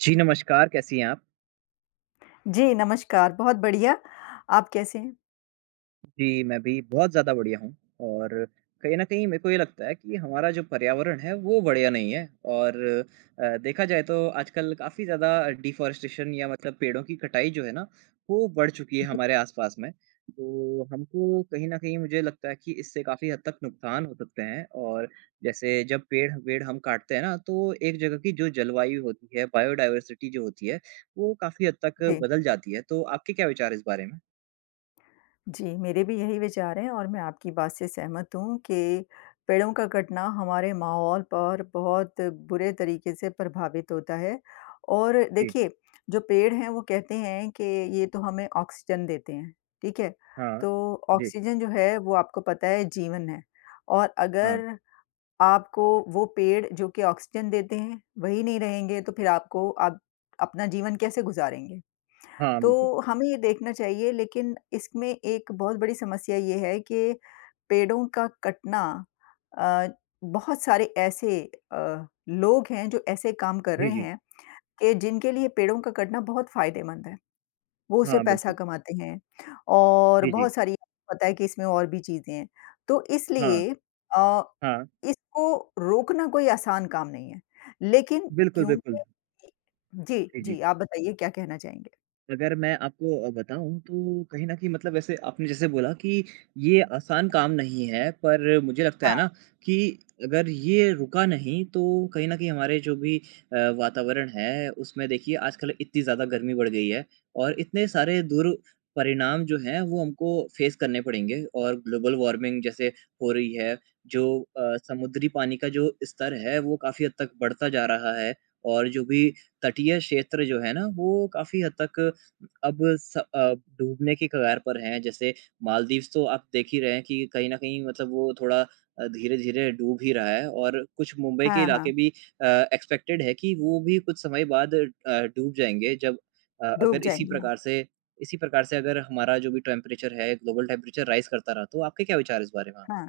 जी, नमस्कार, कैसी हैं आप? जी, नमस्कार, बहुत बढ़िया। आप कैसे हैं? जी, मैं भी बहुत ज़्यादा बढ़ियाँ हूँ, और कहीं न कहीं, मेरे को ये लगता है कि हमारा जो पर्यावरण है, वो बढ़िया नहीं है और अ, देखा जाए, तो आजकल काफ़ी ज़्यादा डिफ़ॉरेस्टेशन या मतलब पेड़ों की कटाई जो है ना, वो बढ़ चुकी है [unintelligible] हमारे आस पास में। तो हमको कहीं न कहीं, मुझे लगता है कि इससे काफ़ी हद तक नुकसान हो सकते हैं और जैसे, जब पेड़-वेड़ हम काटते हैं ना, तो एक जगह की जो जलवायु होती है, बायोडाइवर्सिटी जो होती है, वो काफ़ी हद तक जी। बदल जाती है। तो आपके क्या विचार हैं इस बारे में? जी, मेरे भी यही विचार हैं और मैं आपकी बात से सहमत हूँ कि पेड़ों का कटना हमारे माहौल पर बहुत बुरे तरीके से प्रभावित होता है। और जी। देखिए, जो पेड़ हैं, वो कहते हैं कि ये तो हमें ऑक्सीजन देते हैं। ठीक है? हाँ। तो जी। ऑक्सीजन जो है, वो आपको पता है, जीवन है और हाँ। अगर आपको वो पेड़, जो कि ऑक्सीजन देते हैं, वही नहीं रहेंगे, तो फिर आपको आप अपना जीवन कैसे गुज़ारेंगे? हाँ, बिल्कुल। तो हमें ये देखना चाहिए, लेकिन इसमें एक बहुत बड़ी समस्या ये है कि पेड़ों का कटना अ, बहुत सारे ऐसे अ, लोग हैं, जो ऐसे काम कर जी, रहे जी। हैं, कि जिनके लिए पेड़ों का कटना बहुत फ़ायदेमंद है। वो उससे हाँ, पैसा बिल्कुल। कमाते हैं, और जी, जी। बहुत सारी, पता है कि इसमें और भी चीज़ें हैं। तो हाँ। इसलिए अ, हाँ। इसको रोकना कोई आसान काम नहीं है। लेकिन बिल्कुल, बिल्कुल। क्योंकि इ जी, जी, जी। जी। आप बताइए, क्या कहना चाहेंगे? अगर मैं आपको अ, बताऊँ तो कहीं न कहीं मतलब वैसे आपने जैसे बोला कि ये आसान काम नहीं है पर मुझे लगता है हाँ। ना कि अगर ये रुका नहीं तो कहीं न कहीं हमारे जो भी अ, वातावरण है उसमें देखिए आज कल इतनी ज़्यादा गर्मी बढ़ गई है और इतने सारे दुरपरिणाम जो हैं वो हमको फ़ेस करने पड़ेंगे। और ग्लोबल वार्मिंग जैसे हो रही है जो अ, समुद्री पानी का जो स्तर है वो काफ़ी हद तक बढ़ता जा रहा है। और जो भी तटीय क्षेत्र जो है ना वो काफ़ी हद तक अब स अ, डूबने की कगार पर हैं। जैसे मालदीव्स तो आप देख ही रहे हैं कि कहीं न कहीं मतलब वो थोड़ा अ, धीरे-धीरे डूब ही रहा है और कुछ मुंबई के हाँ, इलाके हाँ। भी अ, एक्सपेक्टेड है कि वो भी कुछ समय बाद अ, डूब जाएँगे जब अ, डूब अगर इसी जाएँगे हाँ। प्रकार से इसी प्रकार से अगर हमारा जो भी टेंपरेचर है, ग्लोबल टेंपरेचर राइज़ करता रहा। तो आपके क्या विचार है इस बारे में? हाँ।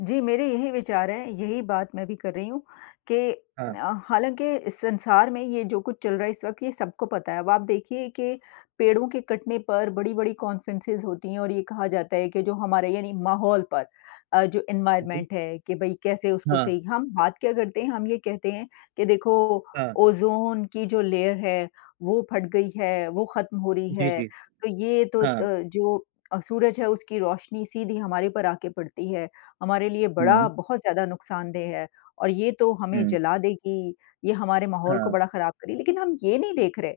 जी, मेरे यही विचार हैं, यही बात मैं भी कर रही हूँ कि अ, हाँ। हालाँकि इस संसार में ये जो कुछ चल रहा है इस वक़्त ये सबको पता है। अब आप देखिये कि पेड़ों के कटने पर बड़ी-बड़ी कॉन्फ़्रेंसिस होती हैं और ये कहा जाता है कि जो हमारे यानी माहौल पर अ, जो बिल्कुल। एनवायरनमेंट है कि भई कैसे उसको हाँ। सही हम बात क्या करते हैं, हम ये कहते हैं कि देखो हाँ। ओज़ोन की जो लेयर है वो फट गई है, वो ख़त्म हो रही जी, है। जी। तो ये तो अ, हाँ। जो सूरज है उसकी रोशनी सीधी हमारे पर आके पड़ती है। हमारे लिए बड़ा हुँ। बहुत ज़्यादा नुकसानदेह है और ये तो हमें हुँ। जला देगी, ये हमारे माहौल को हाँ। बड़ा ख़राब कर रही। लेकिन हम ये नहीं देख रहे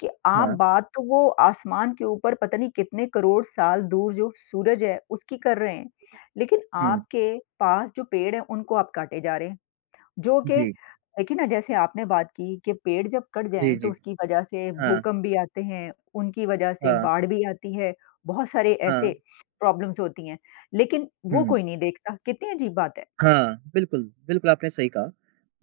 कि आप हाँ। बात तो वो आसमान के ऊपर पता नहीं कितने करोड़ साल दूर जो सूरज है उसकी कर रहे हैं। लेकिन हुँ। आपके पास जो पेड़ हैं उनको आप काटे जा रहे हैं। जो कि जी। देखिए ना जैसे आपने बात की कि पेड़ जब कट जी, जाएँ तो जी। उसकी वज़ह से हाँ। भूकंप भी आते हैं, उनकी वज़ह से हाँ। बाढ़ भी आती है। बहुत सारे ऐसे हाँ। प्रॉब्लम्स होती हैं। लेकिन वो हुँ। कोई नहीं देखता। कितनी अज़ीब बात है। हाँ। बिल्कुल, बिल्कुल आपने सही कहा।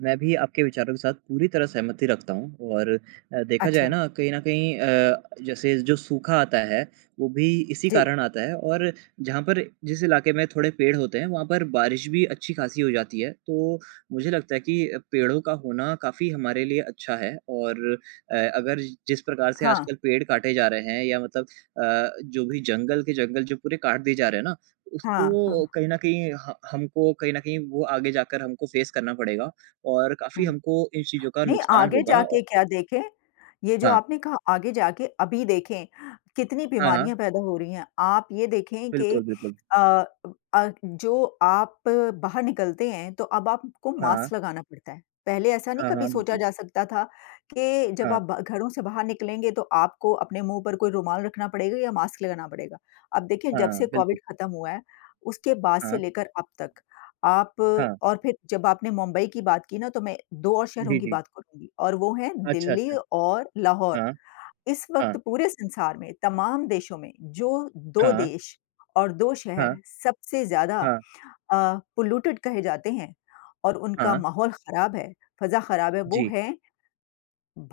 मैं भी आपके विचारों के साथ पूरी तरह सहमति रखता हूँ और अ, देखा जाए अच्छा। ना कहीं न कहीं अ, जैसे जो सूखा आता है वो भी इसी जी। कारण आता है और जहाँ पर जिस इलाके में थोड़े पेड़ होते हैं वहाँ पर बारिश भी अच्छी-खासी हो जाती है। तो मुझे लगता है कि, पेड़ो का होना काफ़ी हमारे लिए अच्छा है और अ, अगर जिस प्रकार से हाँ। आजकल पेड़ काटे जा रहे हैं या मतलब अ, जो भी जंगल के जंगल जो पूरे काट दिए जा रहे हैं ना, हाँ, उसको हाँ। कहीं न कहीं ह हमको कहीं न कहीं वो आगे जाकर हमको फ़ेस करना पड़ेगा और काफ़ी हुँ। हमको इन चीज़ों का नहीं नुकसान आगे होगा औ जाके क्या देखें, ये जो हाँ। आपने कहा आगे जाके, अभी देखें कितनी हाँ, हाँ। बीमारियाँ पैदा हो रही हैं। आप ये देखें कि बिल्कुल, बिल्कुल। अ अ, जो आप बाहर निकलते हैं तो अब आपको हाँ। मास्क लगाना पड़ता है। पहले ऐसा नहीं हाँ, कभी हाँ। सोचा बिल्कुल। जा सकता था कि जब हाँ। आप घरों से बाहर निकलेंगे तो आपको अपने मुँह पर कोई रुमाल रखना पड़ेगा या मास्क लगाना पड़ेगा। अब देखिए जब से हाँ बिल्कुल। कोविड ख़त्म हुआ है, उसके बाद से हाँ। लेकर अब तक आप हाँ। और फिर जब आपने मुंबई की बात की ना तो मैं 2 और शहरों जी, की जी। बात करुँगी और वो हैं अच्छा, दिल्ली अच्छा। और लाहौर। हाँ। इस वक़्त हाँ। पूरे संसार में तमाम देशों में जो 2 हाँ। देश और 2 शहर हाँ। सबसे ज़्यादा अ, हाँ। पॉल्यूटेड कहे जाते हैं और उनका हाँ। माहौल ख़राब है, फ़ज़ा ख़राब है, वो जी। हैं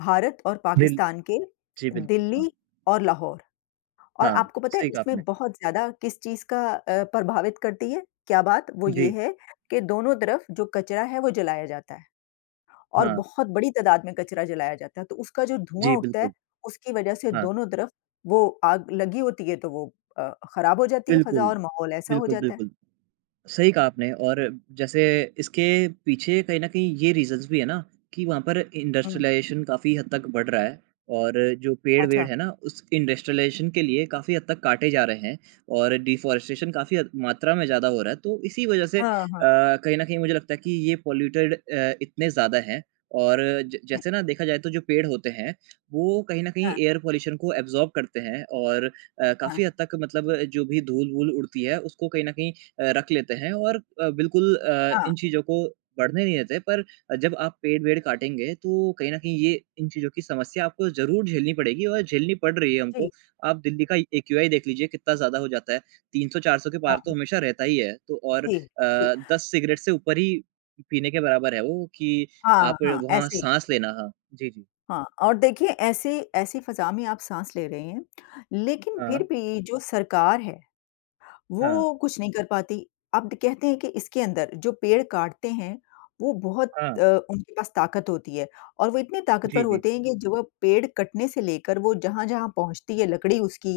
भारत और बिल् पाकिस्तान के जी। बिल्कुल, हाँ। दिल्ली और लाहौर। और हाँ, आपको पता है सही कहा आपने। इसमें बहुत ज़्यादा किस चीज़ का अ, प्रभावित करती है, क्या बात? वो ये जी। है कि दोनों तरफ़ जो कचरा है वो जलाया जाता है। और हाँ। बहुत बड़ी तादाद में कचरा जलाया जाता है। तो उसका जो धुआँ जी उठता है, बिल्कुल। उसकी वज़ह से हाँ। दोनों तरफ़ वो आग लगी होती है तो वो अ, ख़राब हो जाती है बिल्कुल, फ़ज़ा और माहौल ऐसा हो बिल्कुल, जाता है। बिल्कुल। सही कहा आपने और जैसे इसके पीछे कहीं न कहीं ये रीज़न्स भी है ना कि वहाँ पर हुँ। इंडस्ट्रियलाइज़ेशन काफ़ी हद तक बढ़ रहा है और जो पेड़-वेड़ अच्छा। हैं ना उस इंडस्ट्रियलाइज़ेशन के लिए काफ़ी हद तक काटे जा रहे हैं और डिफॉरेस्टेशन काफ़ी मात्रा में ज़्यादा हो रहा है। तो इसी वज़ह से अ, हाँ, हाँ। कहीं न कहीं मुझे लगता है कि ये पॉल्यूटेड अ, इतने ज़्यादा हैं और ज हुँ। जैसे ना देखा जाए तो जो पेड़ होते हैं वो कहीं न कहीं हाँ। एयर पॉल्यूशन को एब्जॉर्ब करते हैं और, अ, काफ़ी हाँ। हद तक मतलब जो भी धूल-वूल उड़ती है उसको कहीं न कहीं अ, रख लेते हैं और अ, बिल्कुल अ, हाँ। इन चीज़ों को बढ़ने नहीं देते पर जब आप पेड़-वेड काटेंगे तो कहीं न कहीं ये इन चीज़ों की समस्या आपको ज़रूर झेलनी पड़ेगी और झेलनी पड रही है हमको। जी। आप दिल्ली का एक्यूआई देख लीजिए कितना ज़्यादा हो जाता है। 300-400 के पार हाँ। तो हमेशा रहता ही है। तो और अ, जी, जी। 10 सिगरेट से ऊपर ही पीने के बराबर है वो कि हाँ, आप हाँ। वहाँ ऐसे ही। साँस लेना हाँ, जी, जी। हाँ और देखिए ऐसी ऐसी फ़ज़ा में आप साँस ले रहे हैं। लेकिन फिर हाँ। भी जो सरकार है हाँ। वो कुछ नहीं कर पाती। अब कहते हैं कि इसके अंदर जो पेड़ काटते हैं वो बहुत हाँ। अ, उनके पास ताकत होती है और वो इतने जी, ताकतवर जी। होते हैं कि जो वो पेड़ कटने से लेकर वो जहाँ-जहाँ पहुँचती है लकड़ी उसकी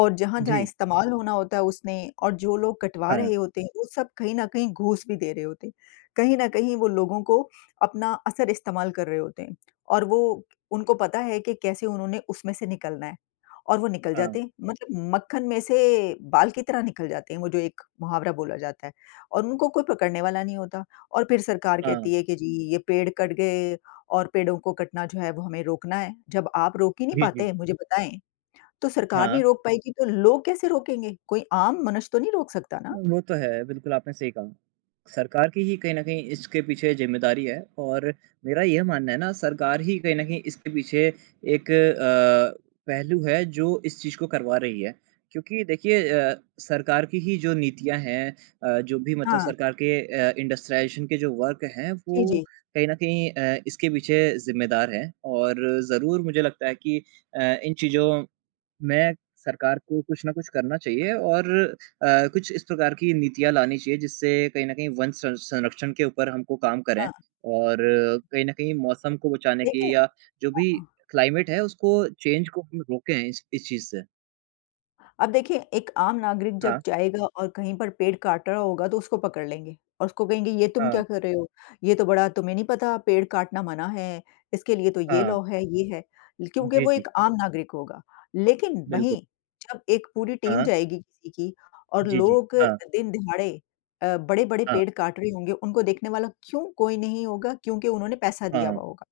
और जहाँ-जहाँ जी। इस्तेमाल होना होता है उसने और जो लोग कटवा हाँ। रहे होते हैं वो सब कहीं न कहीं घूस भी दे रहे होते हैं। कहीं न कहीं वो लोगों को अपना असर इस्तेमाल कर रहे होते हैं और वो, उनको पता है कि कैसे उन्होंने उसमें से निकलना है। और वो निकल हाँ। जाते हैं। मतलब मक्खन में से बाल की तरह निकल जाते हैं, वो जो एक मुहावरा बोला जाता है। और उनको कोई पकड़ने वाला नहीं होता और फिर सरकार हाँ। कहती है कि जी ये पेड़ कट गए और पेड़ों को कटना जो है वो हमें रोकना है। जब आप रोक ही नहीं जी, जी। पाते, मुझे बताएँ। तो सरकार हाँ। नहीं रोक पाएगी तो लोग कैसे रोकेंगे? कोई आम मनुष्य तो नहीं रोक सकता ना। वो तो है बिल्कुल आपने सही कहा। सरकार की ही कहीं न कहीं इसके पीछे ज़िम्मेदारी है और मेरा यह मानना है ना सरकार ही कहीं न कहीं इसके पीछे एक अ, पहलू है जो इस चीज़ को करवा रही है। क्योंकि देखिए अ, सरकार की ही जो नीतियाँ हैं अ, जो भी मतलब हाँ। सरकार के अ, इंडस्ट्रिलाइज़ेशन के जो वर्क़ हैं जी, वो जी। कहीं न कहीं अ, इसके पीछे ज़िम्मेदार हैं। और ज़रूर मुझे लगता है कि अ, इन चीज़ों में सरकार को कुछ न कुछ करना चाहिए और अ, कुछ इस प्रकार की नीतियाँ लानी चाहिए जिससे कहीं न कहीं वन सं संरक्षण के ऊपर हमको काम करें। हाँ। और कहीं न कहीं मौसम को बचाने देखें की या जो हाँ, भी हाँ। क्लाइमेट है उसको चेंज़ को हम रोकें इस इस चीज़ से। अब देखिए, एक आम नागरिक जब हाँ। जाएगा और कहीं पर पेड़ काट रहा होगा तो उसको पकड़ लेंगे और उसको कहेंगे, "ये तुम हाँ। क्या कर रहे हो? ये तो बड़ा तुम्हें नहीं पता, पेड़ काटना मना है? इसके लिए तो ये हाँ। लॉ है, ये है।" क्योंकि जी, वो जी। एक आम नागरिक होगा। लेकिन बिल्कुल। वहीं जब एक पूरी टीम हाँ। जाएगी किसी की और जी, जी। लोग हाँ। दिन-दहाड़े अ, बड़े-बड़े हाँ। पेड़ काट रहे होंगे, उनको देखने वाला क्यों कोई नहीं होगा क्योंकि उन्होंने पैसा दिया हाँ। हुआ होगा।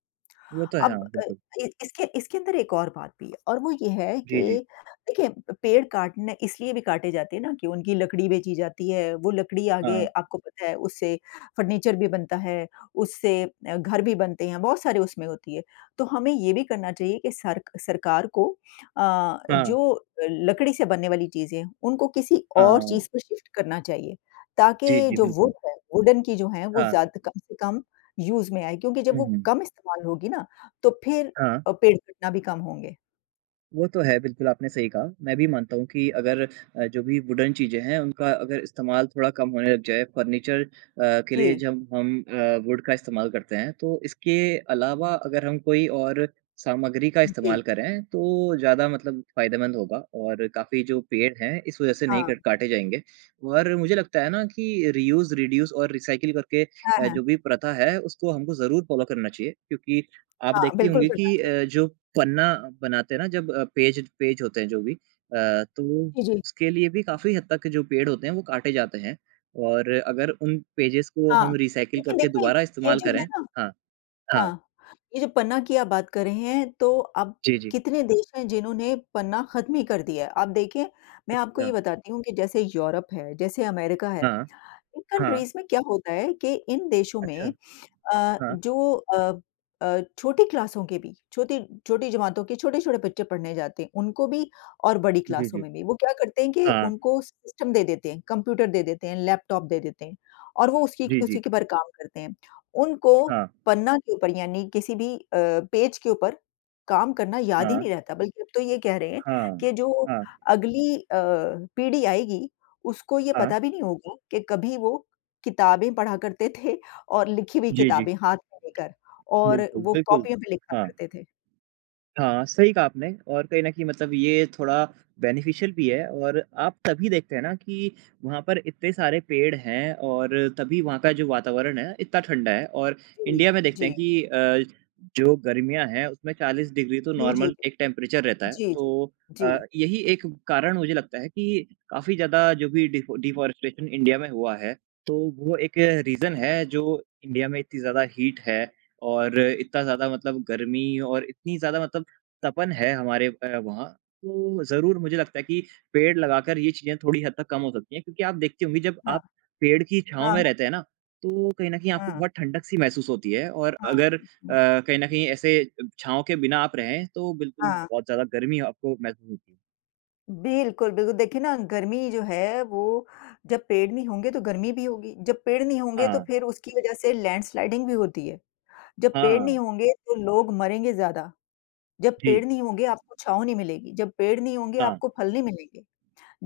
वो तो है अब हाँ, अ बिल्कुल। अ, इसके इसके अंदर एक और बात भी है और वो ये है कि जी, जी। देखिए पेड़ काटने इसलिए भी काटे जाते हैं ना कि उनकी लकड़ी बेची जाती है। वो लकड़ी आगे हाँ। आपको पता है उससे फर्नीचर भी बनता है, उससे अ, घर भी बनते हैं, बहुत सारी उसमें होती हैं। तो हमें ये भी करना चाहिए कि सरक सरकार को अ, हाँ। जो लकड़ी से बनने वाली चीज़ें हैं, उनको किसी और हाँ। चीज़ पे शिफ्ट करना चाहिए, जी, ताकि जी, जो वुड बिल्कुल। है, वुडन की जो हैं, वो हाँ। ज़्यादा कम से कम यूज़ में आएँ क्योंकि जब वो उहुँ। कम इस्तेमाल होगी ना तो फिर हाँ। अ, पेड़ कटना भी कम होंगे। वो तो है, बिल्कुल आपने सही कहा। मैं भी मानता हूँ कि अगर अ, जो भी वुडन चीज़ें हैं, उनका अगर इस्तेमाल थोड़ा कम होने लग जाए फर्नीचर अ, के लिए जी। जब हम अ, वुड का इस्तेमाल करते हैं तो इसके अलावा अगर हम कोई और सामग्री का हुँ, जी। इस्तेमाल करें, तो ज़्यादा मतलब फायदेमंद होगा और काफ़ी जो पेड़ हैं इस वजह से नहीं हाँ। कट काटे जाएँगे। और मुझे लगता है ना कि रियूज़, रिड्यूस और रिसाइकिल करके हाँ, अ, हाँ। जो भी प्रथा है उसको हमको ज़रूर फ़ॉलो करना चाहिए क्योंकि आप हाँ, देखती बिल्कुल होंगी करना कि चाहिए। अ, जो पन्ना बनाते हैं ना जब अ, पेज पेज होते हैं जो भी अ, तो जी, जी। उसके लिए भी काफ़ी हद तक के जो पेड़ होते हैं वो काटे जाते हैं और अगर उन पेजेज़ को हाँ। हम रिसाइकिल लेकिन करके देंखें दोबारा ये इस्तेमाल जो करें है ना हाँ, हाँ। हाँ, ये जो पन्ना की आप बात कर रहे हैं तो अब जी, जी। कितने देश हैं जिन्होंने पन्ना खत्म ही कर दिया है। आप देखिए, मैं आपको ये अच्छा। बताती हूँ कि जैसे यूरोप है, जैसे अमेरिका है, हाँ, इन हाँ। कंट्रीज़ में क्या होता है कि इन देशों अच्छा, में अ, हाँ। जो अ अ, छोटी क्लासों के भी छोटी छोटी जमातों के छोटे-छोटे बच्चे पढ़ने जाते हैं, उनको भी और बड़ी जी, क्लासों जी। में भी, वो क्या करते हैं कि हाँ। उनको सिस्टम दे देते हैं, कंप्यूटर दे देते हैं, लैपटॉप दे देते हैं और वो उसकी जी, जी। उसी के ऊपर काम करते हैं। उनको हाँ। पन्ना के ऊपर यानी किसी भी अ, पेज के ऊपर काम करना याद ही हाँ। नहीं रहता। बल्कि अब तो ये कह रहे हैं, हाँ, कि जो हाँ। अगली अ, पीढ़ी आएगी, उसको ये हाँ। पता भी नहीं होगा कि कभी वो किताबें पढ़ा करते थे और लिखी हुई जी, जी। किताबें हाथ में लेकर और बिल्कुल, वो बिल्कुल, कॉपियों पे लिखा हाँ। करते थे। हाँ, सही कहा आपने और कहीं न कहीं मतलब ये थोड़ा बेनिफिशियल भी है और आप तभी देखते हैं ना कि वहाँ पर इतने सारे पेड़ हैं और तभी वहाँ का जो वातावरण है, इतना ठंडा है और जी, इंडिया में देखते जी। हैं कि अ, जो गर्मियाँ हैं, उसमें 40 डिग्री तो जी, जी। नॉर्मल एक टेंपरेचर रहता है। जी, जी। तो अ, जी। यही एक कारण मुझे लगता है कि काफ़ी ज़्यादा जो भी डीफ़ॉ डीफ़ॉरेस्टेशन इंडिया में हुआ है, तो वो एक रीज़न है, जो इंडिया में इतनी ज़्यादा हीट है और इतना ज़्यादा मतलब गर्मी और इतनी ज़्यादा मतलब तपन है हमारे ऊपर वहाँ। तो ज़रूर मुझे लगता है कि पेड़ लगाकर ये चीज़ें थोड़ी हद तक कम हो सकती हैं क्योंकि आप देखती होंगी जब हाँ। आप पेड़ की छाँव हाँ। में रहते हैं ना, तो कहीं न कहीं अ, आपको हाँ। बहुत ठंडक-सी महसूस होती है और अगर अ, हाँ। कहीं न कहीं ऐसे अ, छाँव के बिना आप रहें, तो बिल्कुल हाँ। बहुत ज़्यादा गर्मी आपको महसूस बिल्कुल, बिल्कुल। देखिए, ना गर्मी जो है वो जब पेड़ नहीं होंगे, तो गर्मी भी होगी। जब पेड़ नहीं होंगे, तो हाँ। फ़िर उसकी वज़ह से लैंडस्लाइडिंग भी होती है। जब पेड़ हाँ। नहीं होंगे, तो लोग मरेंगे ज़्यादा। जब जी। पेड़ नहीं होंगे, आपको छाँव नहीं मिलेगी। जब पेड़ नहीं होंगे, हाँ। आपको फ़ल नहीं मिलेंगे।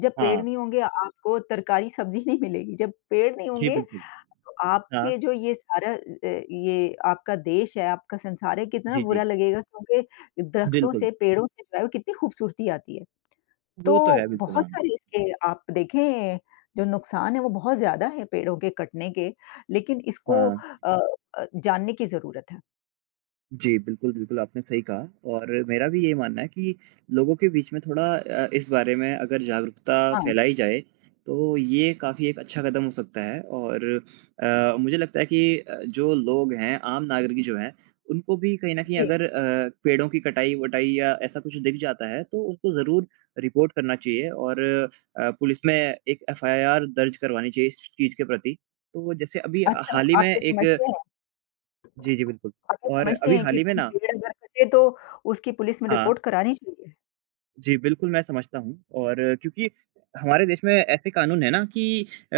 जब पेड़ हाँ। नहीं होंगे, आपको तरकारी, सब्ज़ी नहीं मिलेगी। जब पेड़ नहीं जी होंगे, बिल्कुल। तो हाँ। आपके जो ये सारा अ अ, ये आपका देश है, आपका संसार है, कितना जी, जी। बुरा लगेगा क्योंकि दरख्तों बिल्कुल। से पेड़ों से पहले कितनी ख़ूबसूरती आती है। तो वो तो है। बिल्कुल बहुत हाँ। सारे इसके आप देखें जो नुकसान है वो बहुत ज़्यादा हैं पेड़ों के कटने के, लेकिन इसको हाँ। अ अ, जानने की ज़रूरत है। जी, बिल्कुल, बिल्कुल आपने सही कहा और मेरा भी यही मानना है कि लोगों के बीच में थोड़ा अ, इस बारे में अगर जागरूकता हाँ। फ़ैलाई जाए तो ये काफ़ी एक अच्छा कदम हो सकता है और अ, मुझे लगता है कि अ, जो लोग हैं आम नागरिक जो हैं उनको भी कहीं न कहीं जी। अगर अ, पेड़ों की कटाई-वटाई या ऐसा कुछ दिख जाता है तो उनको ज़रूर रिपोर्ट करना चाहिए और अ, पुलिस में एक एफ़आईआर दर्ज करवानी चाहिए इस स चीज़ के प्रति। तो, जैसे अभी अच्छा, हाल ही आप में ये एक समझते हैं? जी, जी। बिल्कुल अगर और समझते अभी हैं हाल कि ही में कोई ना पेड़ अगर कटे तो उसकी पुलिस में हाँ। रिपोर्ट करानी चाहिए। जी, बिल्कुल मैं समझता हूँ और क्योंकि हमारे देश में ऐसे कानून हैं ना कि अ,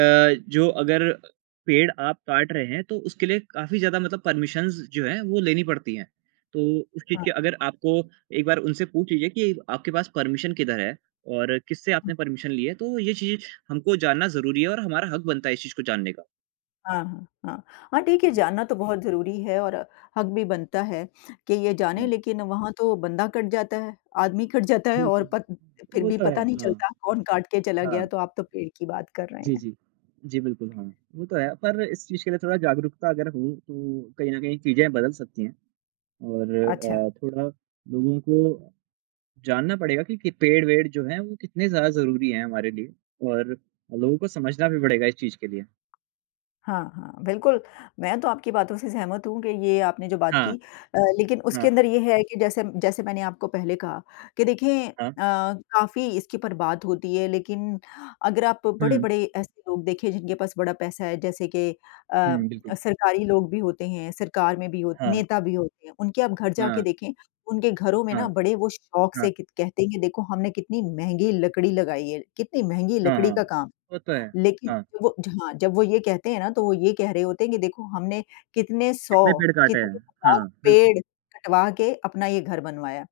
जो अगर पेड़ आप काट रहे हैं तो उसके लिए काफ़ी ज़्यादा मतलब परमिशन्स जो हैं, वो लेनी पड़ती हैं। तो उस चीज़ हाँ। के अगर आपको एक बार उनसे पूछ लीजिए कि आपके पास परमिशन किधर है और किससे हुँ। आपने परमिशन ली है? तो ये चीज़ हमको जानना ज़रूरी है और हमारा हक बनता है इस चीज़ को जानने का। हाँ, हाँ, हाँ। हाँ, ठीक है, जी। जानना तो बहुत ज़रूरी है और हक भी बनता है कि ये जानें हाँ। लेकिन वहाँ तो बंदा कट जाता है, आदमी कट जाता है और बिल्कुल। पर फ़िर वो भी तो है, पता नहीं हाँ। चलता कौन काट के चला गया। हाँ। तो आप तो पेड़ की बात कर रहे जी, हैं। जी। जी, बिल्कुल हाँ, वो तो है। पर इस चीज़ के लिए थोड़ा जागरूकता अगर हो तो कहीं न कहीं चीज़ें बदल सकती हैं। और अच्छा। अ, थोड़ा लोगों को, जानना पड़ेगा कि पेड़-वेढ़ जो हैं वो कितने ज़्यादा ज़रूरी हैं हमारे लिए और लोगों को समझना भी पड़ेगा इस चीज़ के लिए। हाँ, हाँ। बिल्कुल, मैं तो आपकी बातों से सहमत हूँ कि ये आपने जो बात की। हाँ। अ, लेकिन उसके हाँ। अंदर ये है कि जैसे जैसे मैंने आपको पहले कहा कि देखिए हाँ। अ, काफ़ी इसके ऊपर बात होती है लेकिन अगर आप हुँ। बड़े-बड़े ऐसे लोग देखें जिनके पास बड़ा पैसा है। जैसे के अ, हुँ, बिल्कुल। सरकारी लोग भी होते हैं, सरकार में भी हो हाँ। नेता भी होते हैं। उनके आप घर जाके हाँ। देखें, उनके घरों में ना हाँ। बड़े वो शौक से हाँ। क कहते हैं कि देखो हमने कितनी महँगी लकड़ी लगाई है, कितनी महँगी हाँ, लकड़ी हाँ। का काम वो तो है। है। लेकिन हाँ। वो जहाँ जब वो ये कहते हैं ना, तो वो ये कह रहे होते हैं कि देखो हमने कितने कितने 100 पेड़ काटे हैं? कितने हज़ार हाँ, बिल्कुल। पेड़ कटवा के अपना ये घर बनवाया।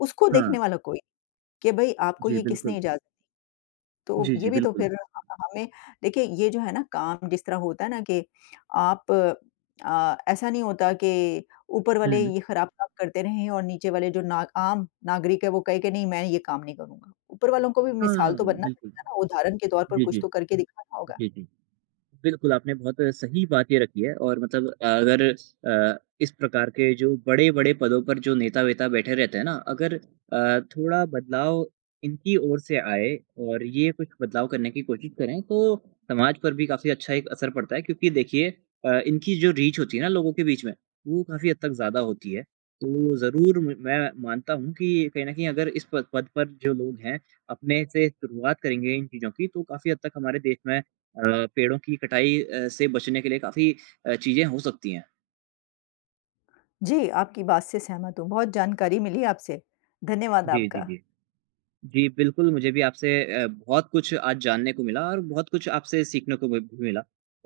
उसको देखने हाँ। वाला कोई नहीं के भाई आपको जी, ये किसने बिल्कुल। इज़ाज़त तो जी, जी। ये भी तो बिल्कुल। फ़िर हमें देखिए, ये जो है ना काम जिस तरह होता है ना के आप अ, ऐसा नहीं होता के ऊपर वाले हुँ। ये ख़राब काम करते रहें और नीचे वाले जो ना आम नागरिक हैं वो कहे कि नहीं मैं ये काम नहीं करूँगा। ऊपर वालों को भी मिसाल हाँ, तो बनना बिल्कुल। पड़ेगा ना, उदाहरण के तौर पर जी, कुछ जी। तो करके दिखाना होगा। जी, जी। बिल्कुल, आपने बहुत सही बात ये रखी है और मतलब अ, अगर अ, इस प्रकार के जो बड़े-बड़े पदों पर जो नेता-वेता बैठे रहते हैं ना। अगर अ, थोड़ा बदलाव इनकी ओर से आए और ये कुछ बदलाव करने की कोशिश करें। तो समाज पर भी काफ़ी अच्छा एक असर पड़ता है। क्योंकि देखिए अ, इनकी जो रीच होती है ना, लोगों के बीच में वो काफ़ी हद तक ज़्यादा होती है। तो ज़रूर मैं मानता हूँ कि कहीं न कहीं अगर इस पद पद पर जो लोग हैं अपने से शुरुआत करेंगे इन चीज़ों की, तो काफ़ी हद तक हमारे देश में अ, पेड़ों की कटाई अ, से बचने के लिए काफ़ी अ, चीज़ें हो सकती हैं। जी, आपकी बात से सहमत हूँ, बहुत जानकारी मिली आपसे। धन्यवाद जी, जी, आपका। जी। जी, बिल्कुल मुझे भी आपसे अ, बहुत कुछ आज जानने को मिला और बहुत कुछ आपसे सीखने को भी मिला।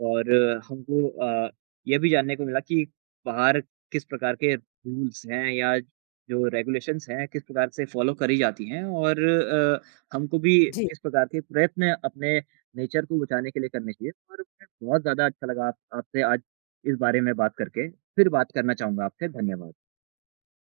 और हमको अ, ये भी जानने को मिला कि बाहर किस प्रकार के रूल्स हैं या जो रेगुलेशंस हैं किस प्रकार से फ़ॉलो करी जाती हैं। और अ, हमको भी जी। किस प्रकार के प्रयत्न अपने नेचर को बचाने के लिए करने चाहिए। और बहुत ज़्यादा अच्छा लगा आप आपसे आज इस बारे में बात करके फ़िर बात करना चाहूँगा आपसे। धन्यवाद।